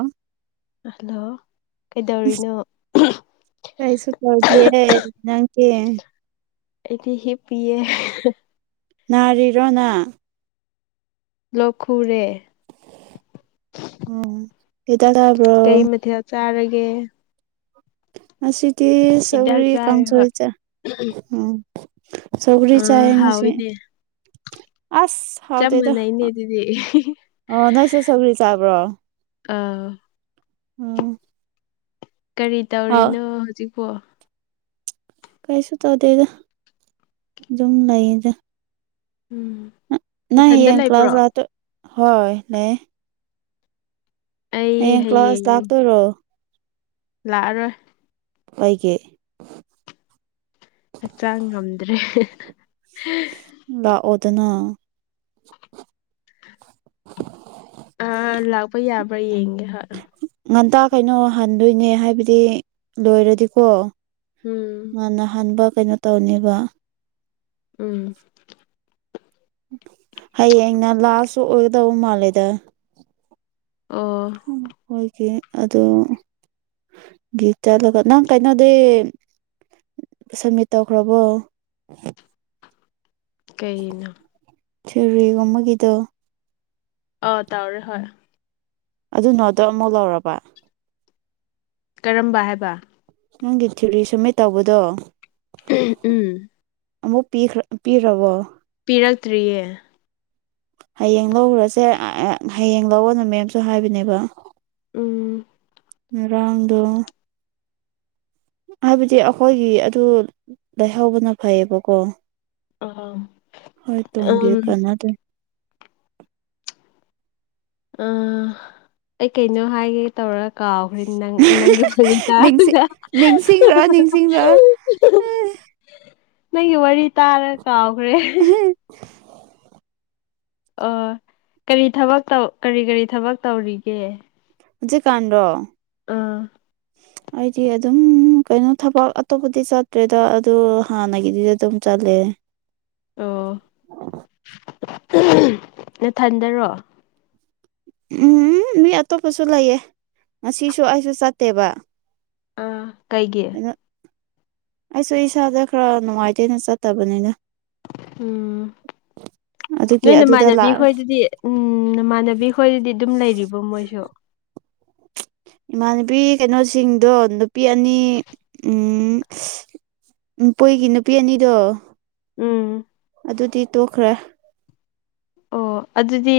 ꯑ ꯍꯜꯂꯣ ꯀꯩꯗꯧꯔꯤꯅꯣ ꯀꯩꯁꯨ ꯀꯧꯖꯦ ꯅꯥ ꯀ ꯏꯗꯤ ꯍꯤ ꯄꯑ ꯔꯤꯔꯅꯥ ꯂꯛꯈꯨꯔꯦ ꯑꯣ ꯁꯤꯗꯒꯕꯣ ꯦ ꯑꯁꯤꯗꯤ ꯁꯒꯔꯤ ꯀꯝ ꯆꯥꯔꯦ ꯆꯣ ꯍꯣꯏ ꯆ ꯑ ꯁꯒꯔꯤ ꯑꯥ ꯆꯥꯌꯦ ꯉꯁꯤ ꯍꯥꯎꯋꯤꯅꯦ ꯑꯁ ꯆꯞ ꯍꯥꯎꯗꯗ ꯃꯥꯟꯅꯩꯅꯦ ꯑꯗꯨꯗꯤ ꯑꯣ ꯅꯣꯏꯁꯦ ꯁꯒꯔꯤ ꯆꯥꯕ꯭ꯔꯣ ꯑꯥ ꯎꯝ ꯀꯔꯤ ꯍꯥꯎ ꯇꯧꯔꯤꯅꯣ ꯍꯧꯖꯤꯛꯐꯣ ꯀꯩꯁꯨ ꯇꯧꯗꯗ ꯑꯗꯨꯝ ꯂꯩꯌꯦꯖ ꯎꯝ ꯅ ꯅꯊꯟꯗ ꯌꯦꯡ ꯀ ꯀ꯭ꯂ ꯂꯩꯕ꯭ꯔꯣ ꯀ꯭ꯂꯥꯁꯇ ꯍꯣꯏ ꯂꯩ ꯍꯌꯦꯡ ꯀ꯭ꯂꯥꯁ ꯂꯥꯛꯇꯣꯏꯔꯣ ꯂꯥꯛꯑꯔꯣꯏ ꯄꯩꯒꯦ ꯍꯛꯆꯥꯡ ꯉꯝꯗ꯭ꯔꯦ ꯏꯇꯅꯥ ꯑꯥ ꯂꯥꯛꯄ ꯌꯥꯕ꯭ꯔꯥ ꯌꯦꯡꯒꯦ ꯍꯣꯏ ꯉꯟꯇꯥ ꯀꯩꯅꯣ ꯍꯟꯗꯣꯏꯅꯦ ꯍꯥꯏꯕꯗꯤ ꯂꯣꯏꯔꯗꯤꯀꯣ ꯎꯝ ꯉꯟꯅ ꯍꯟꯕ ꯀꯩꯅꯣ ꯇꯧꯅꯦꯕ ꯎꯝ ꯍꯌꯦꯡꯅ ꯂꯥꯁꯁꯨ ꯑꯣꯏꯒꯗꯧꯕ ꯃꯥꯜꯂꯦꯗ ꯑꯣ ꯎ ꯍꯣꯏ ꯀꯦ ꯑꯗꯨꯣ ꯒꯤ ꯆꯂꯒ ꯅꯪ ꯀꯩꯅꯣꯗꯤ ꯁꯝꯃꯤꯠ ꯇꯧꯈ꯭ꯔꯕꯣ ꯀꯩꯅ ꯁꯔꯤ ꯋꯥꯃꯒꯤꯗ ꯑ ꯇꯧꯔꯦ ꯍꯣꯏ ꯑꯗꯨꯅꯣꯗꯣ ꯑꯃꯨꯛ ꯂꯧꯔꯕ ꯀꯔꯝꯕ ꯍꯥꯏꯕ ꯅꯪꯒꯤ ꯊꯤꯔꯤ ꯁꯨꯝꯃꯦ ꯇꯧꯕꯗꯣ ꯎꯝ ꯑꯃꯨꯛ ꯄꯤꯈ꯭ꯔ ꯄꯤꯔꯕꯣ ꯄꯤꯔꯛꯇ꯭ꯔꯤꯌꯦ ꯍꯌꯦꯡ ꯂꯧꯈꯨꯔꯁꯦ ꯍꯌꯦꯡ ꯂꯧꯑꯣꯅ ꯃꯦꯝꯁꯨ ꯍꯥꯏꯕꯅꯦꯕ ꯎꯝ ꯃꯥꯡꯗ ꯍꯥꯏꯕꯗꯤ ꯑꯩꯈꯣꯏꯒꯤ ꯑꯗꯨ ꯂꯩꯥꯏꯍꯧꯕꯅ ꯐꯩꯌꯦꯕꯀꯣ ꯑꯥ ꯍꯣꯏ ꯎꯝ ꯇꯨꯡꯒꯤꯦ ꯀꯅꯥꯗꯤ ꯑ ꯑꯩ ꯀꯩꯅꯣ ꯍꯥꯏꯒꯦ ꯇꯧꯔ ꯀꯥꯎꯈ꯭ꯔꯦ ꯅꯪ ꯅꯪꯒꯤ ꯅꯤꯡꯁꯤꯡ ꯋꯥꯔꯤꯇꯥꯔꯅꯦ ꯅꯤꯡꯁꯤꯡꯔꯣ ꯅꯤꯡꯁꯤꯡꯔꯣ ꯅꯪꯒꯤ ꯋꯥꯔꯤ ꯇꯥꯔ ꯀꯥꯎꯈ꯭ꯔꯦ ꯑꯣ ꯀꯔꯤ ꯊꯕꯛꯧ ꯀꯔꯤ ꯀꯔꯤ ꯊꯕꯛ ꯇꯧꯔꯤꯒꯦ ꯍꯧ ꯎꯆꯦ ꯀꯥꯟꯗ ꯑꯥ ꯑꯩꯗꯤ ꯑꯗꯨꯝ ꯀꯩꯅꯣ ꯊꯕꯛ ꯑꯇꯣꯞꯄꯗꯤ ꯆꯠꯇ꯭ꯔꯦꯗ ꯑꯗꯨ ꯍꯥꯟꯅꯒꯤꯗꯤ ꯑꯗꯨꯝ ꯆꯠ ꯑꯦ ꯑꯣ ꯅ ꯊꯟꯗꯔꯣ ꯎꯝ ꯃꯤ ꯑꯇꯣꯞꯄꯁꯨ ꯂꯩꯌꯦ ꯉꯁꯤꯁꯨ ꯑꯩꯁꯨ ꯆꯠꯇꯦꯕ ꯑꯥ ꯀꯩꯒꯤ ꯀꯩꯅꯣ ꯑꯩꯁꯨ ꯏꯁꯥꯗ ꯈꯔ ꯅꯨꯡꯉꯥꯏꯇꯦꯅ ꯆꯠꯇꯕꯅꯤꯅ ꯎꯝ ꯑꯗꯨꯒꯤ ꯅꯣꯏ ꯑꯗꯨꯗ ꯅꯃꯥꯟꯅꯕꯤ ꯂꯥꯛꯑ ꯈꯣꯏꯗꯗꯤ ꯎꯝ ꯅꯃꯥꯟꯅꯕꯤ ꯈꯣꯏꯗꯗꯤ ꯑꯗꯨꯝ ꯂꯩꯔꯤꯕꯣ ꯃꯣꯏꯁꯨ ꯏꯃꯥꯟꯅꯕꯤ ꯀꯩꯅꯣꯁꯤꯡꯗꯣ ꯅꯨꯄꯤ ꯑꯅꯤ ꯎ ꯎꯝ ꯀꯣꯏꯒꯤ ꯅꯨꯄꯤ ꯑꯅꯤꯗꯣ ꯎꯝ ꯑꯗꯨꯗꯤ ꯇꯣꯛꯈ꯭ꯔꯦ ꯑꯣ ꯑꯗꯨꯗꯤ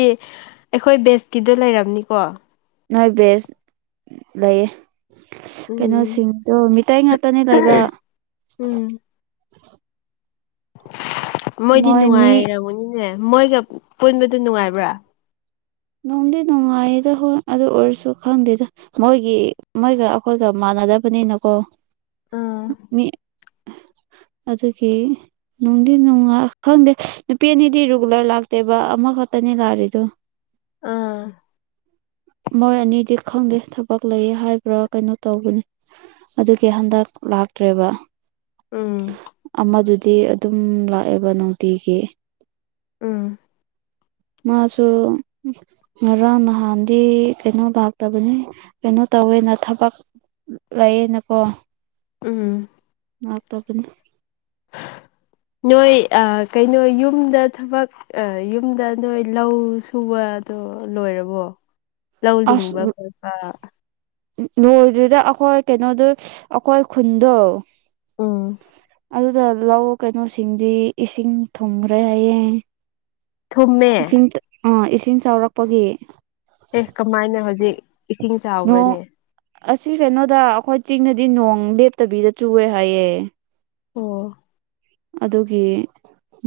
ꯑꯩꯈꯣꯏ ꯕꯦꯁꯀꯤꯗꯣ ꯂꯩꯔꯝꯅꯤꯀꯣ ꯅꯣꯏ ꯕꯦꯁ ꯂꯩꯌꯦ ꯎꯝ ꯀꯩꯅꯣꯁꯤꯡꯗꯣ ꯃꯤꯇꯩ ꯉꯥꯛꯇꯅꯤ ꯂꯩꯕ ꯎꯝ ꯃꯣꯏꯗꯤ ꯃꯣꯏ ꯃꯤ ꯅꯨꯡꯉꯥꯏꯔꯃꯨꯅꯤꯅꯦ ꯃꯣꯏꯒ ꯄꯨꯟꯕꯗ ꯅꯨꯡꯉꯥꯏꯕ꯭ꯔꯥ ꯅꯨꯡꯗꯤ ꯅꯨꯡꯉꯥꯏꯗ ꯍꯣꯏ ꯑꯗꯨ ꯑꯣꯏꯔꯁꯨ ꯈꯪꯗꯦꯗ ꯃꯣꯏꯒꯤ ꯃꯣꯏꯒ ꯑꯩꯈꯣꯏꯒ ꯗ ꯅꯀꯣ ꯑꯥ ꯃꯤ [unintelligible] ꯑꯗꯨꯒꯤ ꯅꯨꯡꯗꯤ ꯅꯨꯡꯉꯥ ꯈꯪꯗꯦ ꯅꯨꯄꯤ ꯑꯅꯤꯗꯤ ꯔꯤꯒꯨꯂꯔ ꯂꯥꯛꯇꯦꯕ ꯑꯃꯈꯛ ꯇꯅꯤ ꯀꯥꯔꯤꯗꯨ ꯑꯥ ꯃꯣꯏ ꯑꯅꯤꯗꯤ ꯈꯪꯗꯦ ꯊꯕꯛ ꯂꯩꯌꯦ ꯍꯥꯏꯕ꯭ꯔꯥ ꯀꯩꯅꯣ ꯇꯧꯕꯅꯤ ꯑꯗꯨꯒꯤ ꯍꯟꯗꯛ ꯂꯥꯛꯇ꯭ꯔꯦꯕ ꯎꯝ ꯑꯃꯗꯨꯗꯤ ꯑꯗꯨꯝ ꯂꯥꯛꯑꯦꯕ ꯅꯨꯡꯇꯤꯒꯤ [unintelligible] ꯃꯥꯁꯨ ꯉꯔꯥꯡ ꯅꯍꯥꯟꯗꯤ ꯀꯩꯅꯣ ꯂꯥꯛꯇꯕꯅꯤ ꯀꯩꯅꯣ ꯇꯧꯋꯦꯅ ꯊꯕꯛ ꯂꯩꯌꯦꯅꯀꯣ ꯎꯝ ꯉ ꯇꯥꯕꯅ ꯅꯣꯏ ꯀꯩꯅꯣ ꯌꯨꯝꯗ ꯊꯕꯛ ꯌꯨꯝꯗ ꯅꯣꯏ ꯂꯧ ꯁꯨꯕ ꯑꯗꯣ ꯂꯣꯏꯔꯕꯣ ꯂꯧ ꯂꯤꯡꯕ ꯈꯣꯠꯄ ꯂꯣꯏꯗ꯭ꯗ ꯑꯩꯈꯣꯏ ꯀꯩꯅꯣꯗ ꯑꯩꯈꯣꯏ ꯈꯨꯟꯗꯣ ꯑꯥ ꯑꯗꯨꯗ ꯂꯧ ꯀꯩꯅꯣꯁꯤꯡꯗꯤ ꯏꯁꯤꯡ ꯊꯨꯡꯈ꯭ꯔꯦ ꯍꯌꯦꯡ ꯊꯨꯝꯃꯦ ꯑꯥ ꯏꯁꯤꯡ ꯆꯥꯎꯔꯛꯄꯒꯤ ꯑꯦ ꯀꯃꯥꯏꯅ ꯍꯧꯖꯤꯛ ꯏꯁꯤꯡ ꯅꯣꯡ ꯆꯥꯎꯕ꯭ꯔꯅꯦ ꯑꯁꯤ ꯀꯩꯅꯣꯗ ꯑꯩꯈꯣꯏ ꯆꯤꯡꯅꯗꯤ ꯅꯣꯡ ꯂꯦꯞꯇꯕꯤꯗ ꯆꯨꯋꯦ ꯍꯥꯏꯌꯦꯦ ꯑꯣ ꯑꯗꯨꯒꯤ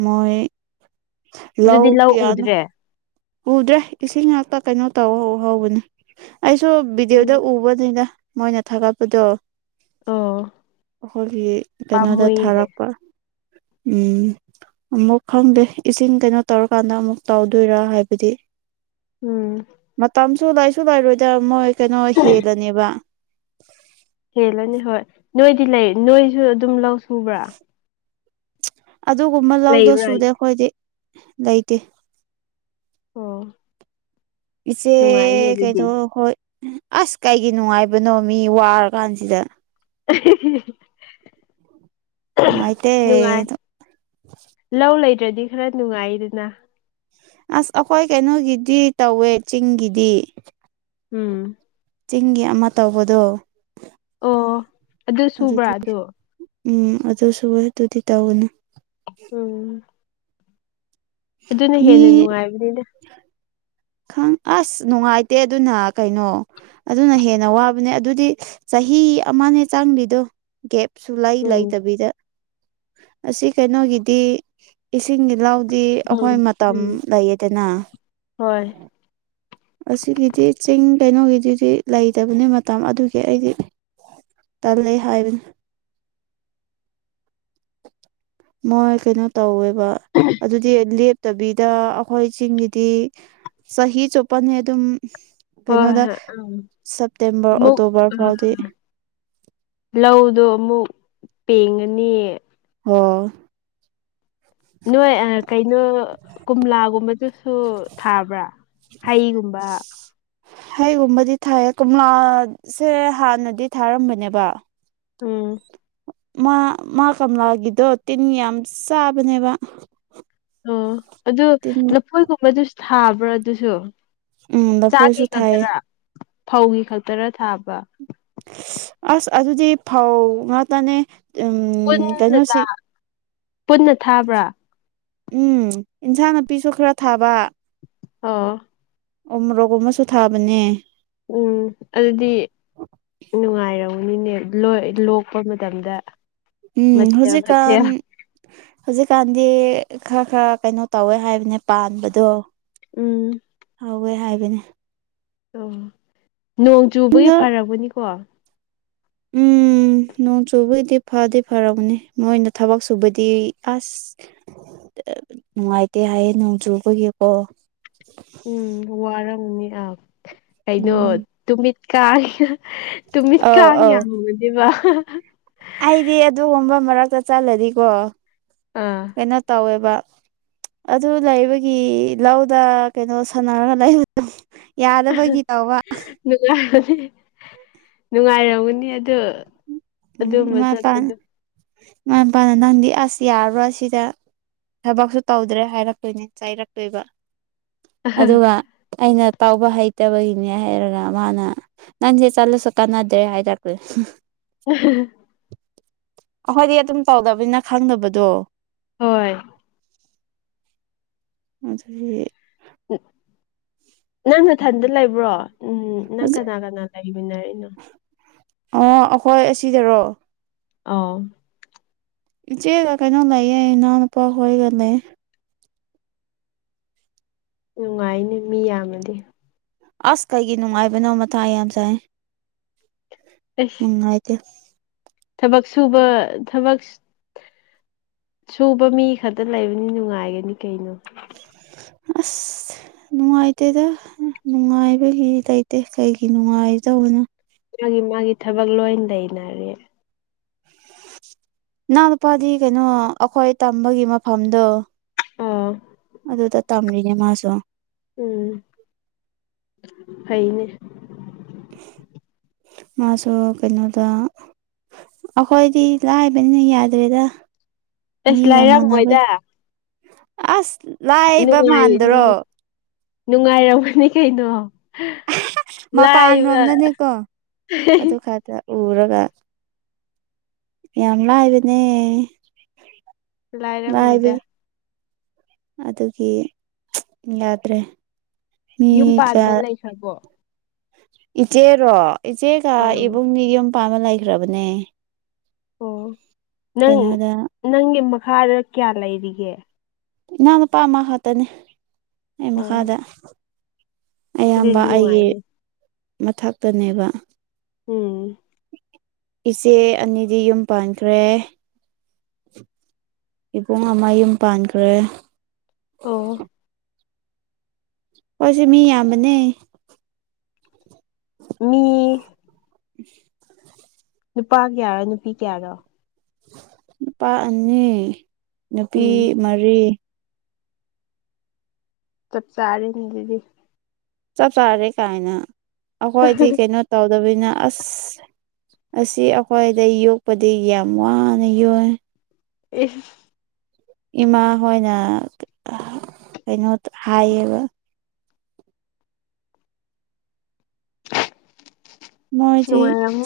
ꯃꯣꯏ ꯂꯧ ꯑꯗꯨꯗꯤ ꯀꯌꯥꯅꯣ ꯎꯗ꯭ꯔꯦ ꯎꯗ꯭ꯔꯦ ꯏꯁꯤꯡ ꯉꯥꯛꯇ ꯀꯩꯅꯣ ꯇꯧ ꯍꯧ ꯍꯧꯕꯅꯦ ꯑꯩꯁꯨ ꯚꯗꯤꯑꯣꯗ ꯎꯕꯅꯤꯅ ꯃꯣꯏꯅ ꯊꯥꯒꯠꯄꯗꯣ ꯑꯣ ꯑꯩꯈꯣꯏꯒꯤ ꯀꯩꯅꯣꯗ ꯄꯥꯝꯃꯨꯏꯅꯦ ꯊꯥꯔꯛꯄ ꯎꯝ ꯑꯃꯨꯛ ꯈꯪꯗꯦ ꯏꯁꯤꯡ ꯀꯩꯅꯣ ꯇꯧꯔꯀꯥꯟꯗ ꯑꯃꯨꯛ ꯇꯧꯗꯣꯏꯔꯥ ꯍꯥꯏꯕ ꯑꯗꯨꯗꯤ ꯎꯝ ꯁꯨ ꯂꯥꯏꯁꯨ ꯂꯥꯏꯔꯣꯏꯗ ꯃꯣꯏ ꯀꯩꯅꯣ ꯍꯦꯜꯂꯅꯦꯕ ꯍꯦꯜꯂꯅꯤ ꯍꯣꯏ ꯅꯣꯏꯗꯤ ꯂꯩ ꯅꯣꯏꯁꯨ ꯑꯗꯨꯝ ꯂꯧ ꯁꯨꯕ꯭ꯔꯥ ꯑꯗꯨꯒꯨꯝꯕ ꯂꯧꯗ ꯂꯩꯕ꯭ꯔꯥ ꯁꯨꯗꯤ ꯑꯩꯈꯣꯏꯗꯤ ꯂꯩꯇꯦ ꯑꯣ ꯏꯆꯦ ꯅꯨꯡꯉꯥꯏꯅꯦ ꯑꯗꯨꯗꯤ ꯀꯩꯗꯣ ꯍꯣꯏ ꯑꯁ ꯀꯩꯒꯤ ꯅꯨꯡꯉꯥꯏꯕꯅꯣ ꯃꯤ ꯋꯥꯔ ꯀꯥꯟꯁꯤꯗ [unintelligible] ꯅꯨꯡꯉꯥꯏꯇꯦ ꯅꯨꯡꯉꯥꯏ ꯂꯧ ꯂꯩꯗ꯭ꯔꯗꯤ ꯈꯔ ꯅꯨꯡꯉꯥꯏꯗꯅ ꯑꯁ ꯑꯩꯈꯣꯏ ꯀꯩꯅꯣꯒꯤꯗꯤ ꯇꯧꯋꯦ ꯆꯤꯡꯒꯤꯗꯤ ꯎꯝ ꯆꯤꯡꯒꯤ ꯑꯃ ꯇꯧꯕꯗꯣ ꯑꯣ ꯑꯗꯨ ꯁꯨꯕ꯭ꯔꯥ ꯑꯗꯨꯗꯤ ꯑꯣ ꯎꯝ ꯑꯗꯨꯁꯨ ꯑꯗꯨꯗꯤ ꯇꯧꯅꯤ ꯎꯝ ꯑꯗꯨꯅ ꯍꯦꯟꯅ ꯃꯤ ꯅꯨꯡꯉꯥꯏꯕꯅꯤꯅ ꯈ ꯑꯁ ꯅꯨꯡꯉꯥꯏꯇꯦ ꯑꯗꯨꯅ ꯀꯩꯅꯣ ꯑꯗꯨꯅ ꯍꯦꯟꯅ ꯋꯥꯕꯅꯦ ꯑꯗꯨꯗꯤ ꯆꯍꯤ ꯑꯃꯅꯦ ꯆꯥꯡꯂꯤꯗꯣ ꯒꯦꯞ ꯁꯨ ꯂꯥꯏ ꯎꯝ ꯂꯩꯥꯏꯇꯕꯤꯗ ꯑꯁꯤ ꯀꯩꯅꯣꯒꯤꯗꯤ ꯏꯁꯤꯡꯗꯤ ꯂꯥꯎ ꯗꯤ ꯑꯩꯈꯣꯏ ꯎꯝ ꯃꯇꯝ ꯎꯝ ꯂꯩꯌꯦꯗꯅ ꯍꯣꯏ ꯑꯁꯤꯒꯤꯗꯤ ꯆꯤꯡ ꯀꯩꯅꯣꯒꯤꯗꯨꯗꯤ ꯂꯩꯇꯕꯅꯦ ꯃꯇꯝ ꯑꯗꯨꯒꯤ ꯑꯩꯗꯤ ꯇꯂꯦ ꯍꯥꯏꯔꯤꯕꯅꯦ [inaudible] ꯃꯣꯏ ꯀꯩꯅꯣ ꯇꯧꯋꯦꯕ ꯑꯗꯨꯗꯤꯞ ꯅ ꯗꯕꯤꯗ ꯑꯩꯈꯣꯏꯁꯤꯡꯒꯤꯗꯤ ꯆꯍꯤ ꯆꯨꯞꯄꯅꯤ ꯑꯗꯨꯝ ꯍꯣꯏ ꯀꯩꯅꯣꯗ ꯍꯣꯏ ꯎꯝ ꯁꯦꯞꯇꯦꯝꯕꯔ ꯑꯃꯨꯛ ꯑꯣꯛꯇꯣꯕꯔ ꯐꯥꯎꯗꯤ ꯂꯧꯗꯣ ꯑꯃꯨꯛ ꯄꯦꯡꯉꯅꯤ ꯍ ꯅꯣꯏ ꯀꯩꯅꯣ ꯀꯣꯝꯂꯥꯒꯨꯝꯕꯗꯨꯁꯨ ꯊꯥꯕ꯭ꯔꯥ ꯍꯩꯒꯨꯝꯕ ꯍꯩꯒꯨꯝꯕꯗꯤ ꯊꯥꯏꯌꯦ ꯀꯣꯝꯂꯥꯁꯦ ꯍꯥꯟꯅꯗꯤ ꯊꯥꯔꯝꯕꯅꯦꯕ ꯎꯝ ꯃꯥ ꯃꯥ ꯀꯂꯥꯒꯤꯗꯣ ꯇꯤꯟ ꯌꯥꯝ ꯆꯥꯕꯅꯦꯕ ꯑꯣ ꯑꯗꯨ ꯇꯤꯟ ꯂꯐꯣꯏꯒꯨꯝꯕꯗꯨꯁꯨ ꯊꯥꯕ꯭ꯔꯥ ꯑꯗꯨꯁꯨ ꯎꯝ ꯆꯥꯛꯀꯤ ꯂꯐꯣꯏꯁꯨ ꯊꯥꯏꯌꯦ ꯈꯛꯇꯔꯥ ꯐꯧꯒꯤ ꯈꯛꯇꯔꯥ ꯊꯥꯕ ꯑꯁ ꯑꯗꯨꯗꯤ ꯐꯥꯎ ꯉꯥꯛꯇꯅꯦ ꯎꯝ ꯄꯨꯟꯅ ꯊꯥ ꯀꯩꯅꯣꯁꯤ ꯄꯨꯟꯅ ꯊꯥꯕ꯭ꯔꯥ ꯎꯝ ꯏꯟꯁꯥꯡ ꯅꯥꯄꯤꯁꯨ ꯈꯔ ꯊꯥꯕ ꯑꯥ ꯎꯔꯣꯛꯒꯨꯝ ꯑꯃꯁꯨ ꯊꯥꯕꯅꯦ ꯎꯝ ꯑꯗꯨꯗꯤ ꯅꯨꯡꯉꯥꯏꯔꯝ ꯅꯦ ꯂꯣꯛꯄ ꯃꯇꯝꯗ ꯎꯝ ꯃꯊꯦꯜ ꯍꯧꯖꯤꯛꯀꯥꯟ ꯃꯊꯦꯜ ꯍꯧꯖꯤꯛꯀꯥꯟꯗꯤ ꯈꯔ ꯈꯔ ꯀꯩꯅꯣ ꯇꯧꯋꯦ ꯍꯥꯏꯕꯅꯦ ꯄꯥꯟꯕꯗꯣ ꯎꯝ ꯇꯧꯋꯦ ꯍꯥꯏꯕꯅꯦ ꯑꯣ ꯅꯣꯡ ꯆꯨꯕꯒꯤ ꯐꯔꯕꯅꯤꯀꯣ ꯎꯝ ꯎꯝ ꯅꯣꯡ ꯆꯨꯕꯒꯤꯗꯤ ꯐꯗꯤ ꯐꯔꯕꯅꯤ ꯃꯣꯏꯅ ꯊꯕꯛ ꯁꯨꯕꯗꯤ ꯑꯁ ꯅꯨꯡꯉꯥꯏꯇꯦ ꯍꯥꯏꯌꯦ ꯅꯣꯡ ꯆꯨꯕꯒꯤꯀꯣ ꯎꯝ ꯋꯥꯔꯝꯅꯤ ꯑ ꯀꯩꯅꯣ ꯎꯝ ꯇꯨꯃꯤꯠꯀ ꯇꯃꯤꯃꯤ ꯑꯧ ꯀꯥꯉ ꯑꯧ ꯌꯥꯉꯅꯦꯕ ꯑꯩꯗꯤ ꯑꯗꯨꯒꯨꯝꯕ ꯃꯔꯛꯇ ꯆꯠꯂꯗꯤꯀꯣ ꯑꯥ ꯀꯩꯅꯣ ꯇꯧꯋꯦꯕ ꯑꯗꯨ ꯂꯩꯕꯒꯤ ꯂꯧꯗ ꯀꯩꯅꯣ ꯁꯥꯟꯅꯔꯒ ꯂꯩꯕꯗ [unintelligible] ꯅꯨꯡꯉꯥꯏꯔꯝꯒꯅꯤ ꯑꯗꯨ ꯎꯝ ꯑꯗꯨꯝꯕ ꯏꯃꯥ ꯏꯄꯥ ꯆꯠꯄꯗꯣ ꯏꯃꯥ ꯏꯄꯥꯅ ꯅꯪꯗꯤ ꯑꯁ ꯌꯥꯔꯣ ꯁꯤꯗ ꯊꯕꯛꯁꯨ ꯇꯧꯗ꯭ꯔꯦ ꯍꯥꯏꯔꯛꯇꯣꯏꯅꯤ ꯆꯩꯥꯏꯔꯛꯇꯣꯏꯕ ꯑꯗꯨꯒ ꯑꯩꯅ ꯇꯥꯎꯕ ꯍꯩꯇꯕꯒꯤꯅꯦ ꯍꯥꯏꯩꯔꯒ ꯃꯥꯅ ꯅꯪꯁꯦ ꯆꯠꯂꯁꯨ ꯀꯥꯟꯅꯗ꯭ꯔꯦ ꯍꯥꯏꯔꯛꯄꯦ [unintelligible] ꯑꯩꯈꯣꯏꯗꯤ ꯑꯗꯨꯝ ꯇꯧꯗꯕꯅꯤꯅ ꯈꯪꯗꯕꯗꯣ ꯍꯣꯏ ꯃ ꯑꯗꯨ ꯅꯪꯁꯨꯊꯟꯗ ꯂꯩꯕ꯭ꯔꯣ ꯎꯝ ꯅꯪ ꯀꯅꯥ ꯀꯅꯥ ꯂꯩꯃꯤꯅꯅꯣ ꯑꯣ ꯑꯩꯈꯣꯏ ꯑꯁꯤꯗꯔꯣ ꯑ ꯏꯆꯦ ꯀꯩꯅꯣ ꯂꯩꯌꯦꯦ ꯏꯅꯥꯎꯅꯄꯥ ꯍꯒꯂꯦ ꯅꯨꯡꯉꯥꯏꯅꯦ ꯃꯤ ꯌꯥꯝꯅꯗꯤ ꯑꯁ ꯀꯩꯒꯤ ꯅꯨꯡꯉꯥꯏꯕꯅꯣ ꯃꯊꯥ ꯌꯥꯝ ꯆꯥꯏ ꯑꯁ ꯎꯉꯥꯏꯗꯤꯦ ꯊꯕꯛ ꯁꯨꯕ ꯊꯕꯛ ꯁꯨꯕ ꯃꯤ ꯈꯛꯇ ꯂꯩꯕꯅꯤ ꯅꯨꯡꯉꯥꯏꯒꯅꯤ ꯀꯩꯅꯣ ꯑ ꯅꯨꯡꯉꯥꯏꯇꯦꯗ ꯅꯨꯡꯉꯥꯏꯕꯒꯤ ꯂꯩꯇꯦ ꯀꯩꯒꯤ ꯅꯨꯡꯉꯥꯏꯗꯧꯕꯅꯣ ꯃꯥꯒꯤ ꯃꯥꯒꯤ ꯊꯕꯛ ꯂꯣꯏ ꯂꯩꯅꯔꯦ ꯅꯍ ꯂꯨꯄꯥꯗꯤ ꯀꯩꯅꯣ ꯑꯩꯈꯣꯏ ꯇꯝꯕꯒꯤ ꯃꯐꯝꯗꯣ ꯑꯥ ꯑꯗꯨꯗ ꯇꯝꯔꯤꯅꯦ ꯃꯥꯁꯨ ꯎꯝ ꯍꯩꯅꯦ ꯃꯥꯁꯨ ꯀꯩꯅꯣꯗ ꯑꯩꯈꯣꯏꯗꯤ ꯂꯥꯏꯕꯅꯤꯅ ꯌꯥꯗ꯭ꯔꯦꯗ ꯃꯤ ꯑꯁ ꯀ ꯃꯅꯥꯕ ꯂꯥꯏꯔꯝꯃꯣꯏꯗ ꯑꯁ ꯂꯥꯏꯕ ꯃꯥꯟꯗ꯭ꯔꯣ ꯅꯨꯡꯉꯥꯏꯔꯃꯅꯤ ꯀꯩꯅꯣ ꯃꯄꯥꯟ ꯂꯥꯏꯕ ꯔꯣꯝꯗꯅꯦꯀꯣ ꯑꯗꯨ ꯈꯛꯇ ꯎꯔꯒ ꯌꯥꯝ ꯂꯑꯗꯅꯦ ꯂꯥꯏꯔꯝꯃꯣꯏꯗ ꯑꯗꯨꯒꯤ ꯌꯥꯗ꯭ꯔꯦ ꯌꯨꯝ ꯃꯤꯒ ꯄꯥꯟꯕ ꯂꯩꯈ꯭ꯔꯕꯣ ꯏꯆꯦꯔꯣ ꯏꯆꯦꯒ ꯑꯥ ꯏꯕꯨꯡꯅꯤ ꯌꯨꯝ ꯄꯃ ꯂꯩꯈ꯭ꯔꯕꯅꯦ ꯑꯣ ꯅꯪ ꯀꯩꯅꯣꯗ ꯅꯪꯒꯤ ꯃꯈꯥꯗ ꯀꯌꯥ ꯂꯩꯔꯤꯒꯦ ꯏꯅꯥꯎꯅꯨꯄꯥ ꯑꯃ ꯈꯥꯛꯇꯅꯤ ꯑꯩ ꯃꯈꯥꯗ ꯔꯔꯤꯂꯤꯅ ꯋꯥꯏꯅꯦ ꯃꯊꯇꯅꯦꯕ ꯎꯝ ꯏꯆꯦ ꯑꯅꯤꯗꯤ ꯌꯨꯝ ꯄꯥꯟꯈ꯭ꯔꯦ ꯏꯕꯨꯡ ꯑꯃ ꯌꯨꯝ ꯄꯥꯟꯈ꯭ꯔꯦ ꯑꯣ ꯄꯁ ꯃꯤ ꯌꯥꯝꯕꯅꯦ ꯃꯤ ꯎ ꯅꯨꯄꯥ ꯀꯌꯥꯔꯣ ꯅꯨꯄꯤ ꯀꯌꯥꯔꯣ ꯅꯨꯄꯥ ꯑꯅꯤ ꯅꯨꯄꯤ ꯎꯝ ꯃꯔꯤ ꯆꯞ ꯆꯥꯔꯅꯤꯤꯗꯤ ꯆꯞ ꯆꯥꯔꯦ ꯀꯥꯏꯅ ꯑꯩꯈꯣꯏꯗꯤ ꯀꯩꯅꯣ ꯇꯧꯗꯕꯅꯤꯅ ꯑꯁ ꯑꯁꯤ ꯑꯩꯈꯣꯏꯗ ꯌꯣꯛꯄꯗꯤ ꯌꯥꯝ ꯋꯥꯅ ꯌꯣꯛ ꯑꯦ ꯏꯃꯥ ꯍꯣꯏꯅ ꯀꯩꯅꯣ ꯍꯥꯏꯌꯦꯕ ꯃꯣꯏꯗꯤ ꯅꯨꯡꯉꯥꯏꯔꯝꯅꯤ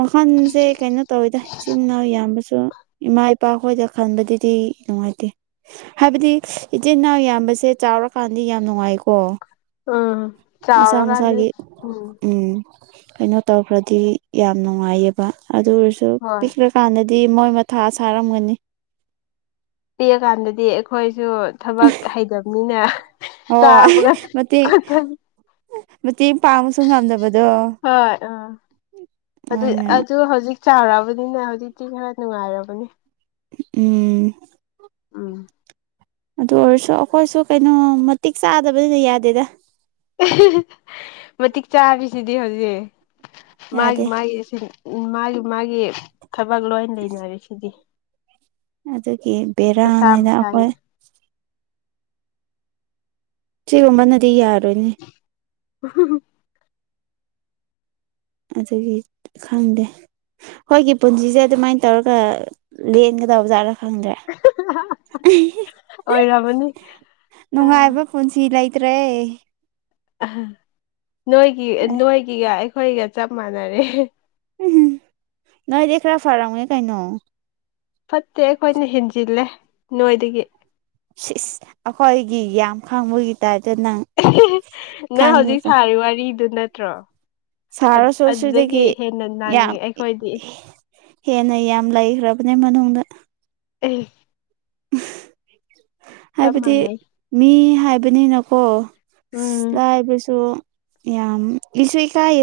ꯋꯥꯈꯜꯁꯦ ꯀꯩꯅꯣ ꯇꯧꯋꯤꯗ ꯏꯆꯤꯟꯜ ꯏꯅꯥꯎ ꯏꯕꯁꯨ ꯏꯃꯥ ꯏ ꯏꯄꯥ ꯑꯩꯈꯣꯏꯗ ꯈꯟꯕꯗꯨꯗꯤ ꯅꯨꯡꯉꯥꯏꯇꯦ ꯍꯥꯏꯕꯗꯤ ꯏꯆꯤꯟ ꯏꯅꯥꯎ ꯌꯥꯝꯕꯁꯦ ꯆꯥꯎꯔꯀꯥꯟꯗꯤ ꯌꯥꯝ ꯅꯨꯡꯉꯥꯏꯀꯣ ꯎꯝ ꯆꯥꯕ ꯃꯁꯥ ꯀꯥꯟꯅ ꯃꯁꯥꯒꯤ ꯎꯝ ꯀꯩꯅꯣ ꯇꯧꯈ꯭ꯔꯗꯤ ꯌꯥꯝ ꯅꯨꯡꯉꯥꯏꯌꯦꯕ ꯑꯗꯨ ꯑꯣꯏꯔꯁꯨ ꯍꯣꯏ ꯄꯤꯛꯂꯀꯥꯟꯗꯗꯤ ꯗꯤ ꯃꯣꯏ ꯃꯊꯥ ꯁꯥꯔꯝꯒꯅꯤ ꯄꯤꯔꯀꯥꯟꯗꯗꯤ ꯑꯩꯈꯣꯏꯁꯨ ꯊꯕꯛ ꯍꯩꯇꯕꯅꯤꯅ ꯑꯣ ꯆꯥꯕꯒ ꯃꯦ ꯊꯛꯄꯒ ꯍꯣꯏ ꯑ ꯑꯗꯨ ꯃꯣꯏꯅ ꯑꯗꯨ ꯍꯧꯖꯤꯛ ꯆꯥꯎꯔꯛꯑꯕꯅꯤꯅ ꯍꯧꯖꯤꯛꯇꯤ ꯈꯔ ꯅꯨꯡꯉꯥꯏꯔꯕꯅꯦ ꯎꯝ ꯎꯝ ꯑꯗꯨ ꯑꯣꯏꯔꯁꯨ ꯑꯩꯈꯣꯏꯁꯨ ꯀꯩꯅꯣ ꯃꯇꯤꯛ ꯆꯥꯗꯕꯅꯤꯅ ꯌꯥꯗꯦꯗ ꯃꯇꯤꯛ ꯆꯥꯕꯤꯁꯤꯗꯤ ꯍꯧꯖꯤꯛ ꯃꯥꯒꯤ ꯌꯥꯗꯦ ꯃꯥꯒꯤ ꯎ ꯃꯥꯒꯤ ꯃꯥꯒꯤ ꯊꯕꯛ ꯂꯣꯏ ꯂꯩꯅꯔꯦꯁꯤꯗꯤ ꯑꯗꯨꯒꯤ ꯕꯦꯔꯥꯅꯤꯗ ꯃꯁꯥꯒꯤ ꯑꯩꯈꯣꯏ ꯁꯤꯒꯨꯝꯕꯅꯗꯤ ꯌꯥꯔꯣꯏꯅꯦ [unintelligible] ꯑꯗꯨꯗꯒꯤ ꯈꯪꯗꯦ ꯍꯣꯏꯒꯤ ꯄꯨꯟꯁꯤꯁꯦ ꯑꯗꯨꯃꯥꯏ ꯇꯧꯔꯒ ꯂꯦꯡꯒꯗꯕ ꯖꯥꯠꯔꯣ ꯈꯪꯗ꯭ꯔꯦ ꯑꯣꯏꯔꯝꯃꯅꯤ ꯅꯨꯡꯉꯥꯏꯕ ꯑꯥ ꯄꯨꯟꯁꯤ ꯂꯩ ꯇꯦ ꯑ ꯅꯣꯏꯒꯤ ꯅꯣꯏꯒꯤꯒ ꯑꯩꯈꯣꯏꯒ ꯆꯞ ꯃꯥꯟꯅꯔꯦ ꯎ ꯅꯣꯏ ꯗꯔꯥ ꯐꯔꯉꯦ ꯀꯥꯏꯅꯣ ꯐꯠꯇꯦ ꯑꯩꯈꯣꯏꯅ ꯍꯦꯟꯖꯤꯜꯂꯦ ꯅꯣꯏꯗꯒꯤ ꯑꯩꯈꯣꯏꯒꯤ ꯌꯥꯝ ꯈꯪꯕꯒꯤ ꯇꯔꯦ ꯅꯪ ꯍꯧꯖꯤꯛ ꯁꯥꯔꯤ ꯋꯥꯔꯤꯗꯨ ꯅꯠꯇ꯭ꯔꯣ ꯁꯥꯔ ꯑꯗꯨꯗꯒꯤ ꯁꯣꯁꯤꯗꯒꯤ ꯍꯦꯟꯅ ꯌꯥꯝ ꯅꯪꯉꯦ ꯑꯩꯈꯣꯏꯗꯤ ꯍꯦꯟꯅ ꯌꯥꯝ ꯂꯩꯈ꯭ꯔꯕꯅꯦ ꯃꯅꯨꯡꯗ ꯑꯦ ꯆꯞ ꯍꯥꯏꯕꯗꯤ ꯃꯥꯟꯅꯩ ꯃꯤ ꯍꯥꯏꯕꯅꯤꯅꯀꯣ ꯎꯝ ꯂꯥꯏ ꯄꯁꯨꯣ ꯌꯥꯝ ꯏꯁꯨ ꯀꯥꯏ